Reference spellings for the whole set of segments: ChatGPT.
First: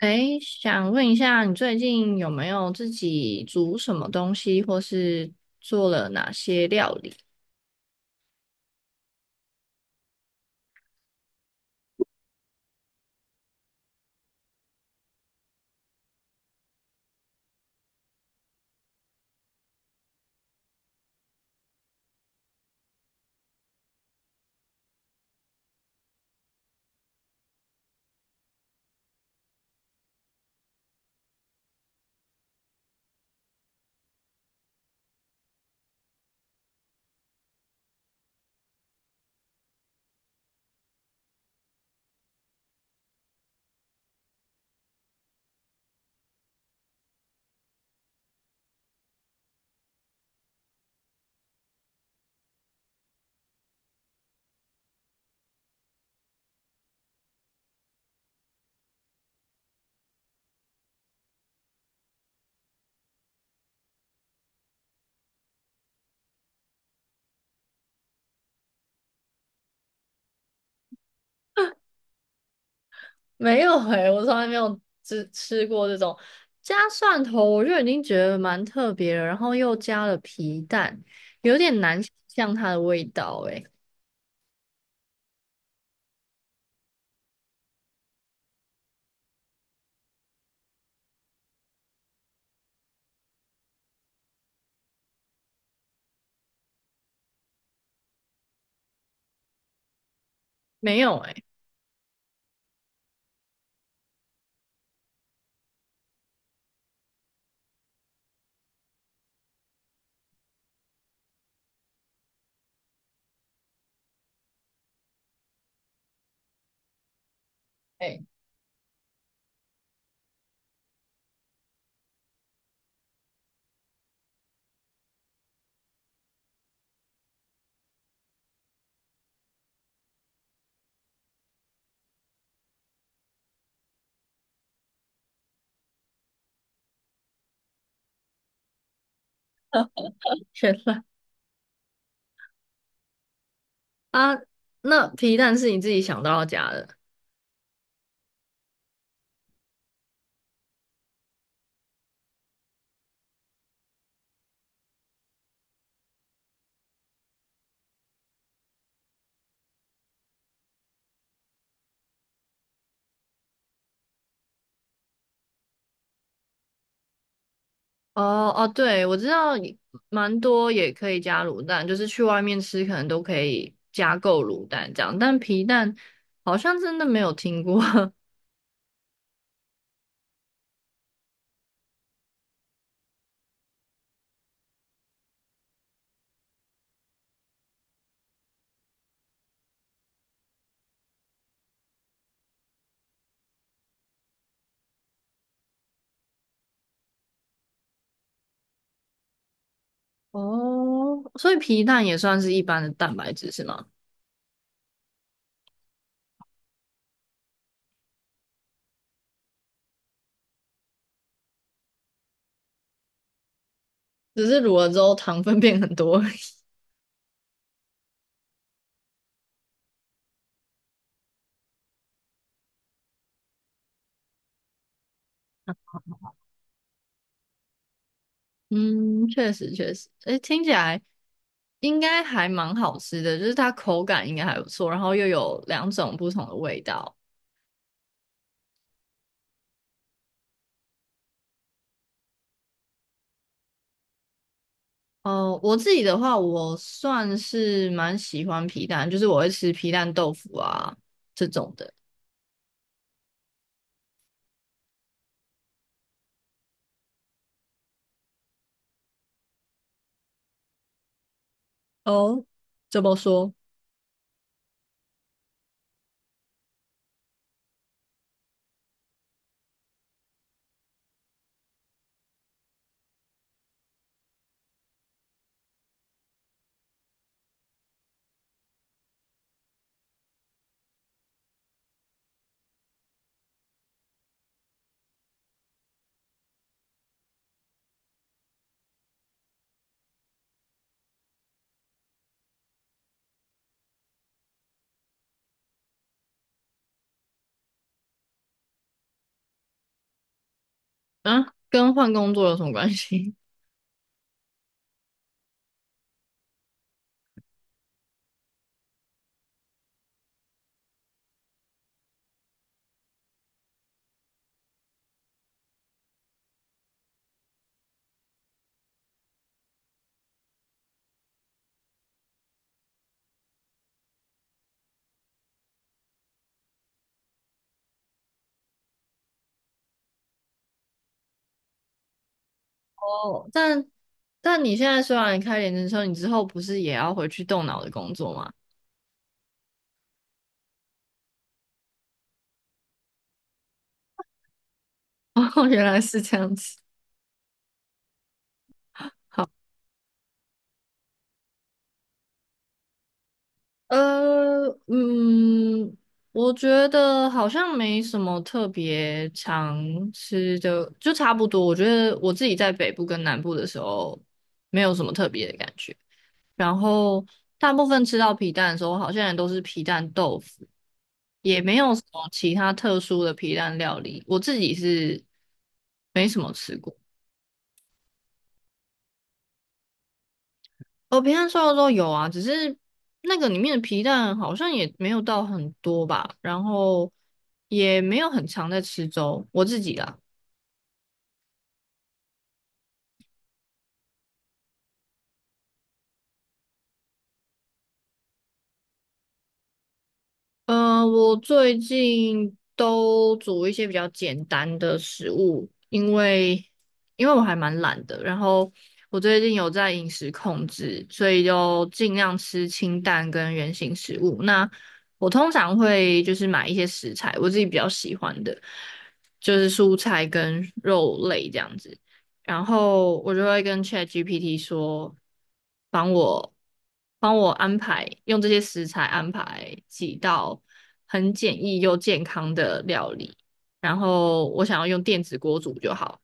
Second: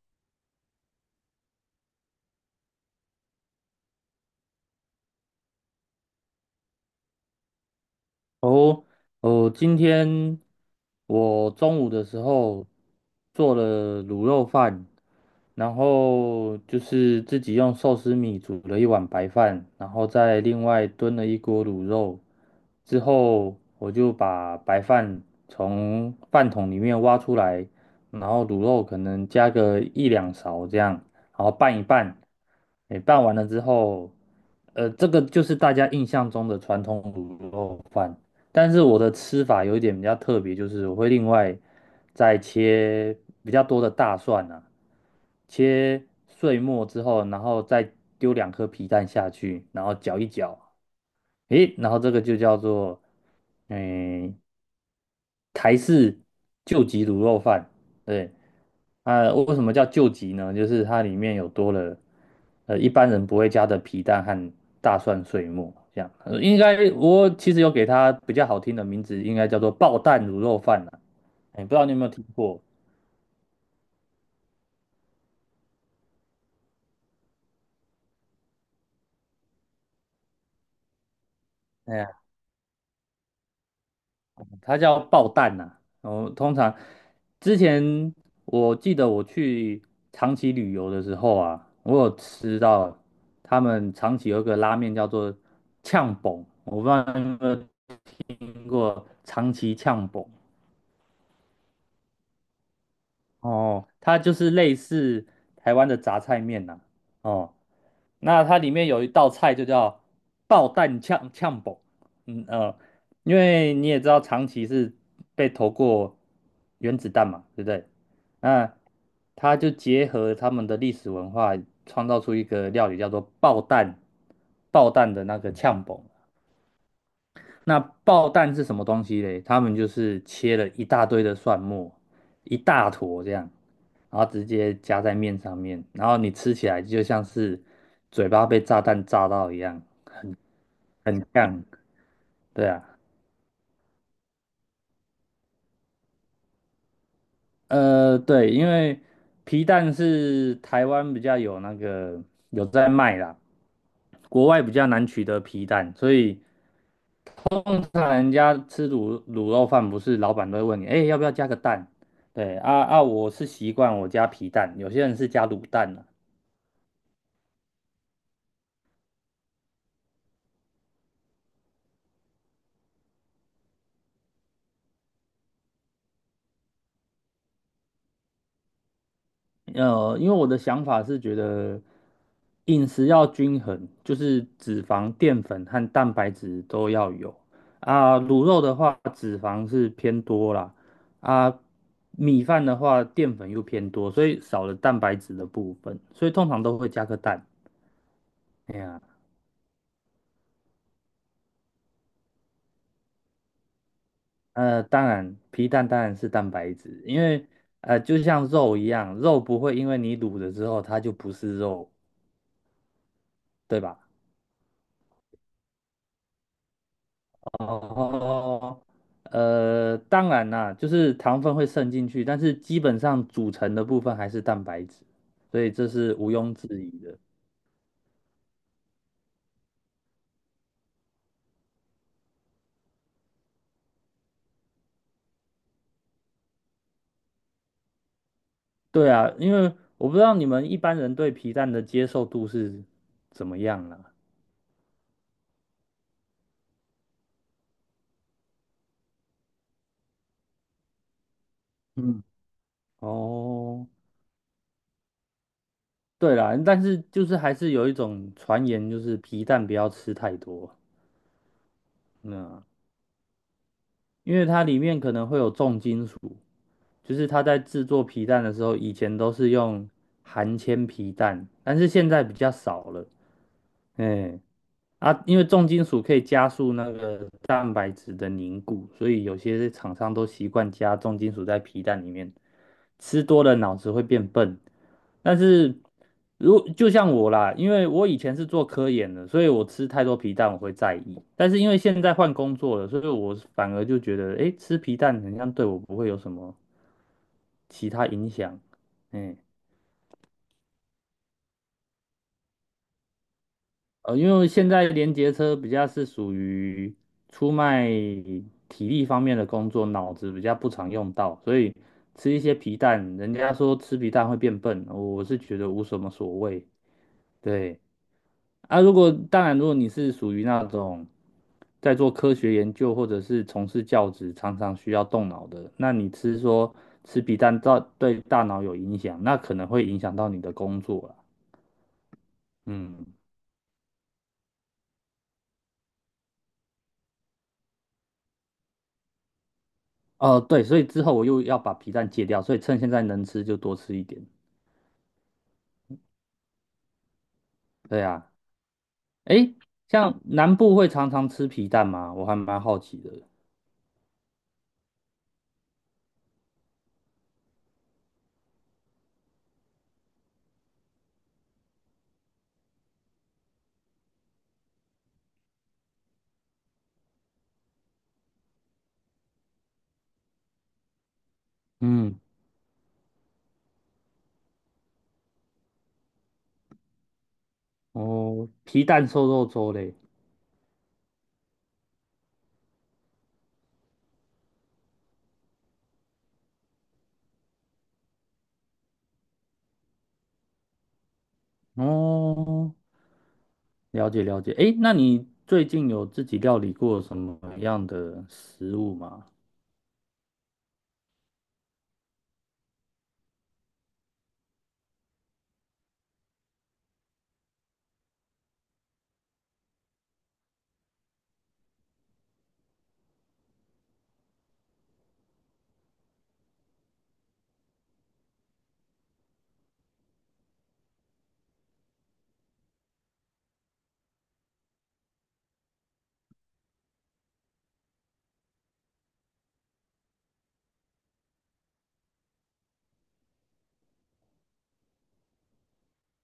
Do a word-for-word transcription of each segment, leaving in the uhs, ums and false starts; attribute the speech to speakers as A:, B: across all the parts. A: 诶，想问一下，你最近有没有自己煮什么东西，或是做了哪些料理？
B: 哦，哦，今天我中午的时候做了卤肉饭，然后就是自己用寿司米煮了一碗白饭，然后再另外炖了一锅卤肉。之后我就把白饭从饭桶里面挖出来，然后卤肉可能加个一两勺这样，然后拌一拌。诶，拌完了之后，呃，这个就是大家印象中的传统卤肉饭。但是我的吃法有一点比较特别，就是我会另外再切比较多的大蒜啊，切碎末之后，然后再丢两颗皮蛋下去，然后搅一搅，诶，然后这个就叫做嗯台式救急卤肉饭，对。啊，为什么叫救急呢？就是它里面有多了，呃，一般人不会加的皮蛋和大蒜碎末，这样。呃应该我其实有给它比较好听的名字，应该叫做爆蛋卤肉饭啦。哎，不知道你有没有听过？
A: 没有诶、我从来没有吃吃过这种加蒜头，我就已经觉得蛮特别了，然后又加了皮蛋，有点
B: 哎
A: 难想
B: 呀，
A: 象它的味道诶、
B: 它叫爆蛋呐。然后通常之前我记得我去长崎旅游的时候啊，我有吃到他们长崎有一个拉面叫做呛崩，我不知道你有没有听过长崎呛崩。
A: 没有诶，
B: 哦，它就是类似台湾的杂菜面呐、哦，那它里面有一道菜就叫爆蛋呛呛煲。嗯呃，因为你也知道长崎是被投过原子弹嘛，对不对？
A: 诶、
B: 那他就结合他们的历史文化，创造出一个料理叫做爆蛋爆蛋的那个呛煲。那爆蛋是什么东西嘞？他们就是切了一大堆的蒜末，一大坨这样，然后直接夹在面上面，然后你吃起来就像是嘴巴被炸弹炸到一样，很
A: 原来
B: 很呛。对啊，
A: 啊，那皮蛋是你自己想到要加的？
B: 呃，对，因为皮蛋是台湾比较有那个有在卖啦，国外比较难取得皮蛋，所以通常人家吃卤卤肉饭，不是老板都会问你，哎、要不要加个蛋？对啊啊，我是习惯我加皮蛋，有些人是加卤蛋啊。
A: 哦哦，对，我知道也蛮多也可以加卤蛋，就是去外面吃可能都可以加购卤蛋这样，但皮蛋好像真的没有听过。
B: 呃，因为我的想法是觉得饮食要均衡，就是脂肪、淀粉和蛋白质都要有啊。卤肉的话，脂肪是偏多啦，啊，米饭的话，淀粉又偏多，所以少了蛋白质的部分，所以通常都会加个蛋。哎呀。
A: 哦，所以皮蛋也算是一般的蛋白质是吗？
B: 呃，当然，皮蛋当然是蛋白质，因为呃，就像肉一样，肉不会因为你卤了之后它就不是肉，对吧？
A: 只是卤了之后糖分变很多而已。
B: 哦，呃，当然啦，就是糖分会渗进去，但是基本上组成的部分还是蛋白质，所以这是毋庸置疑的。
A: 嗯，确实确实，诶，听起来应该还蛮好吃的，就是它口感应该还不错，然后又有两种不同的味道。
B: 对啊，因为我不知道你们一般人对皮蛋的接受度是怎么样啦。
A: 哦，我自己的话，我算是蛮喜欢皮蛋，就是我会吃皮蛋豆腐啊这种的。
B: 嗯，哦，对啦，但是就是还是有一种传言，就是皮蛋不要吃太多。
A: 哦，
B: 嗯，
A: 怎么说？
B: 因为它里面可能会有重金属，就是它在制作皮蛋的时候，以前都是用含铅皮蛋，但是现在比较少了。哎，啊，因为重金属可以加速那个蛋白质的凝固，所以有些厂商都习惯加重金属在皮蛋里面。吃多了脑子会变笨，但是如就像我啦，因为我以前是做科研的，所以我吃太多皮蛋我会在意。但是因为现在换工作了，所以我反而就觉得，诶，吃皮蛋好像对我不会有什么其他影响。嗯。
A: 啊，跟换工作有什么关系？
B: 呃，因为现在连结车比较是属于出卖体力方面的工作，脑子比较不常用到，所以吃一些皮蛋，人家说吃皮蛋会变笨，我是觉得无什么所谓。对啊，如果当然，如果你是属于那种在做科学研究或者是从事教职，常常需要动脑的，那你吃说吃皮蛋造对大脑有影响，那可能会影响到你的工作了。嗯。
A: 哦，但但你现在虽然开连职车，你之后不是也要回去动脑的工作吗？
B: 哦，对，所以之后我又要把皮蛋戒掉，所以趁现在能吃就多吃一点。
A: 哦，原来是这样子。
B: 对啊，诶，像南部会常常吃皮蛋吗？我还蛮好奇的。
A: 呃，嗯，我觉得好像没什么特别常吃的，就差不多。我觉得我自己在北部跟南部的时候，没有什么特别的感觉。然后大部分吃到皮蛋的时候，好像也都是皮蛋豆腐，也没有什
B: 嗯，
A: 么其他特殊的皮蛋料理。我自己是没什么吃过。
B: 哦，皮蛋瘦肉粥嘞。
A: 哦，皮蛋瘦肉粥有啊，只是那个里面的皮蛋好像也没有到很多吧，然后也没有很常在吃粥，我自己啊。
B: 哦，了解了解。诶，那你最近有自己料理过什么样的食物吗？
A: 嗯，我最近都煮一些比较简单的食物，因为因为我还蛮懒的，然后我最近有在饮食控制，所以就尽量吃清淡跟原形食物。那我通常会就是买一些食材，我自己比较喜欢的，就是蔬菜跟肉类这样子。然后我就会跟 ChatGPT 说，帮我帮我安排，用这些食材安排几道很简易又健康的料理。然后我想要用电子锅煮就好，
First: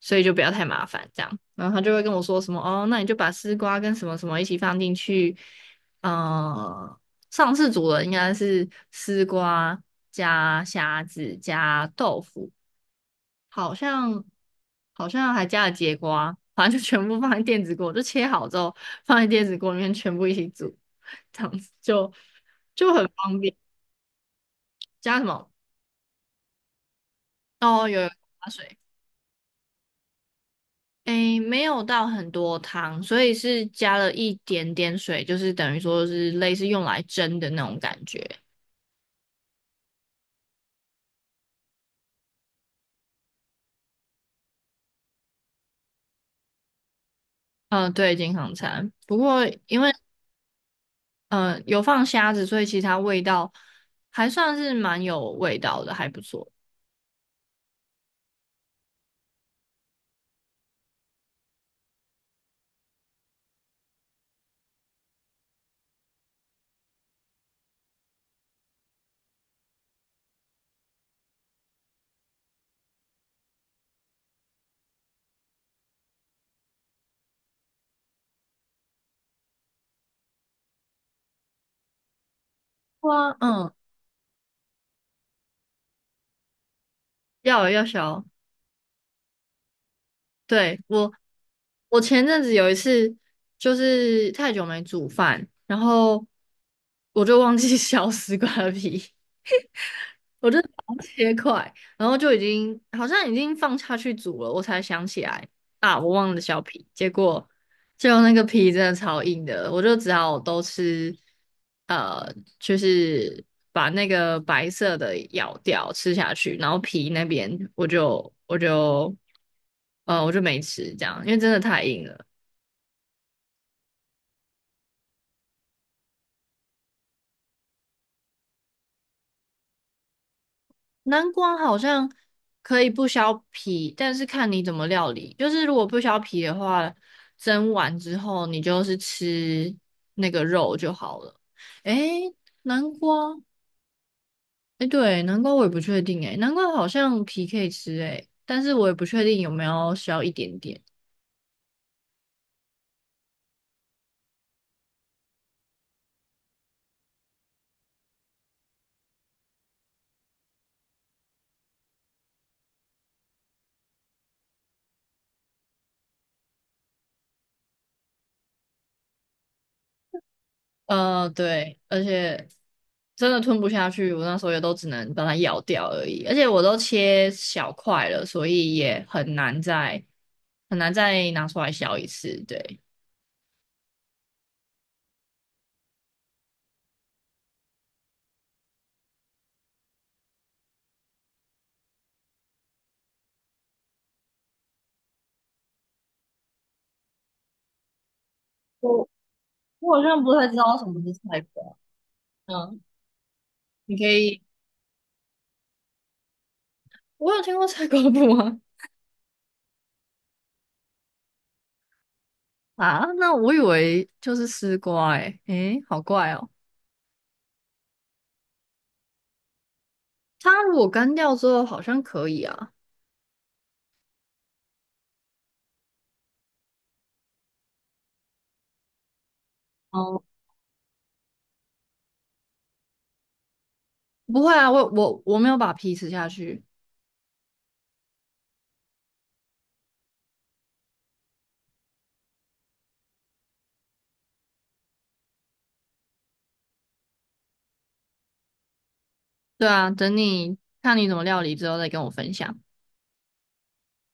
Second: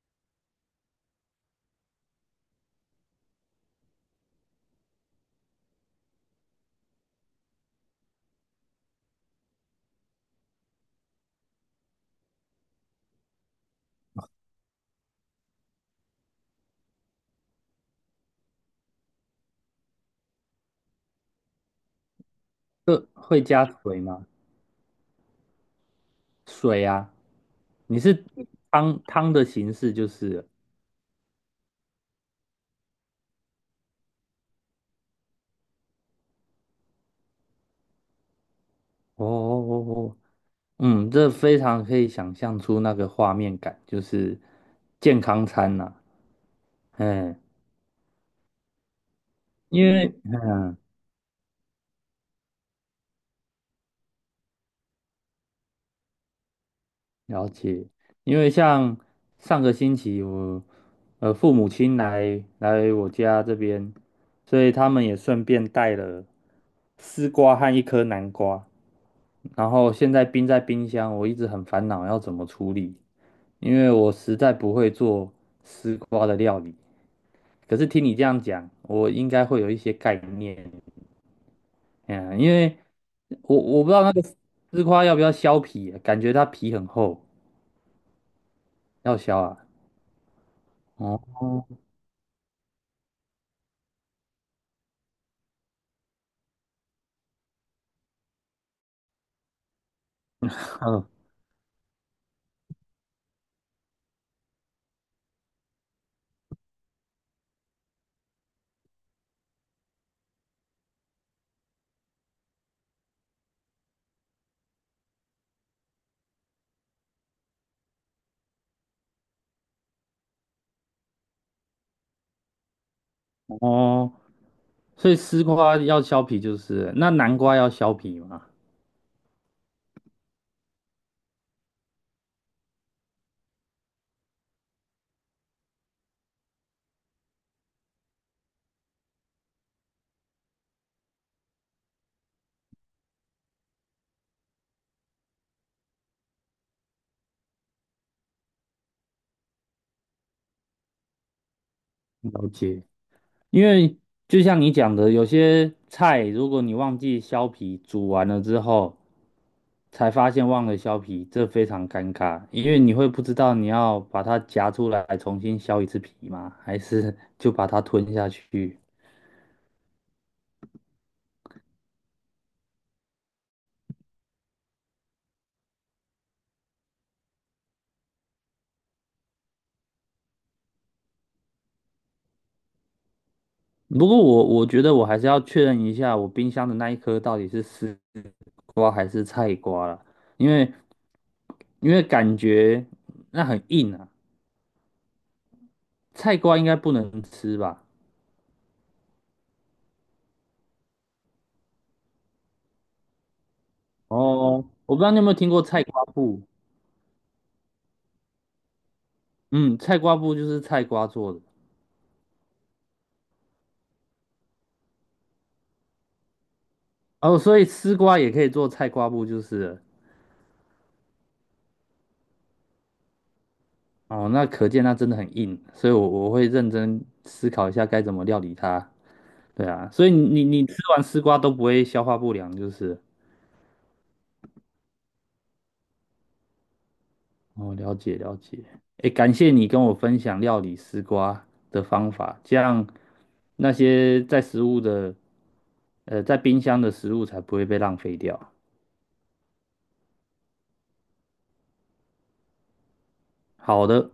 A: 所以就不要太麻烦这样。然后他就会跟我说什么哦，那你就把丝瓜跟什么什么一起放进去。呃，上次煮的应该是丝瓜加虾子加豆腐。好像好像还加了节瓜，反正就全部放在电子锅，就切好之后放在电子锅里面全部一起煮，这样子就就
B: 会
A: 很方
B: 会
A: 便。
B: 加水吗？
A: 加什么？
B: 水啊，
A: 哦，
B: 你
A: 有有
B: 是
A: 加水，
B: 汤汤的形式就是
A: 诶，没有到很多汤，所以是加了一点点水，就是等于说是类似用来蒸的那种感觉。
B: 哦哦哦哦嗯，这非常可以想象出那个画面感，就是健康餐呐、嗯，
A: 嗯、呃对，健康餐。不过因
B: 因
A: 为
B: 为
A: 嗯有放虾子，所以其实它味道还算是蛮有味道的，还不错。
B: 了解，因为像上个星期我呃父母亲来来我家这边，所以他们也顺便带了丝瓜和一颗南瓜，然后现在冰在冰箱，我一直很烦恼要怎么处理，因为我实在不会做丝瓜的料理。可是听你这样讲，我应该会有一些概念，嗯，因为
A: 哇，
B: 我
A: 嗯，
B: 我不知道那个丝瓜要不要削皮，感觉它皮很厚，
A: 要有要小。
B: 要削啊。
A: 对，我，
B: 哦，
A: 我前阵子有一次就是太久没煮饭，然后我就忘记 削丝瓜皮，
B: 嗯
A: 切块，然后就已经好像已经放下去煮了，我才想起来啊，我忘了削皮，结果就那个皮真的超硬的，我就只好都吃，呃，就是把那个白色的咬掉吃下去，然后皮那边我就我就呃我就没吃这样，因为真的太硬了。
B: 哦，所以丝瓜要削皮就是了那南瓜要削皮吗？
A: 南瓜好像可以不削皮，但是看你怎么料理。就是如果不削皮的话，蒸完之后你就是吃那个肉就好了。诶，南瓜，诶，对，南瓜我也不确定诶，南瓜好像皮可以吃诶，但是我也不确定有没有削一点点。
B: 了解。因为就像你讲的，有些菜如果你忘记削皮，煮完了之后才发现忘了削皮，这非常尴尬，因为你会不知道你要把它夹出来重新削一次皮吗？还是就把它吞下去？
A: 呃，对，而且真的吞不下去，我那时候也都只能把它咬掉而已，而且我都切小块了，所以也很难再很难再拿出来削一次。对，
B: 不过我我觉得我还是要确认一下，我冰箱的那一颗到底是丝瓜还是菜瓜啦，因为因为感觉那很硬啊，菜瓜应该不能吃吧？
A: 我我好像不太知道什么是菜瓜。嗯，你可以，
B: 哦，我不知道你有没有听过菜瓜布，
A: 我有听过菜瓜布吗？
B: 嗯，菜瓜布就是菜瓜做的
A: 啊，那我以为就是丝瓜、欸，诶，诶好怪哦。
B: 哦，所以丝瓜也可以做菜瓜布就是了
A: 它如果干掉之后好像可以啊，
B: 哦，那可见它真的很硬，所以我我会认真思考一下该怎么料理它。对啊，所以
A: 哦，
B: 你你你吃完丝瓜都不会消化不良就是了
A: 不会啊，我我我没有把皮吃下去。
B: 哦，了解了解。诶，感谢你跟我分享料理丝瓜的方法，这样那些在食物的，呃，在冰箱的食物才不会被浪费掉。
A: 对啊，等你看你怎么料理之后再跟我分享。
B: 好的。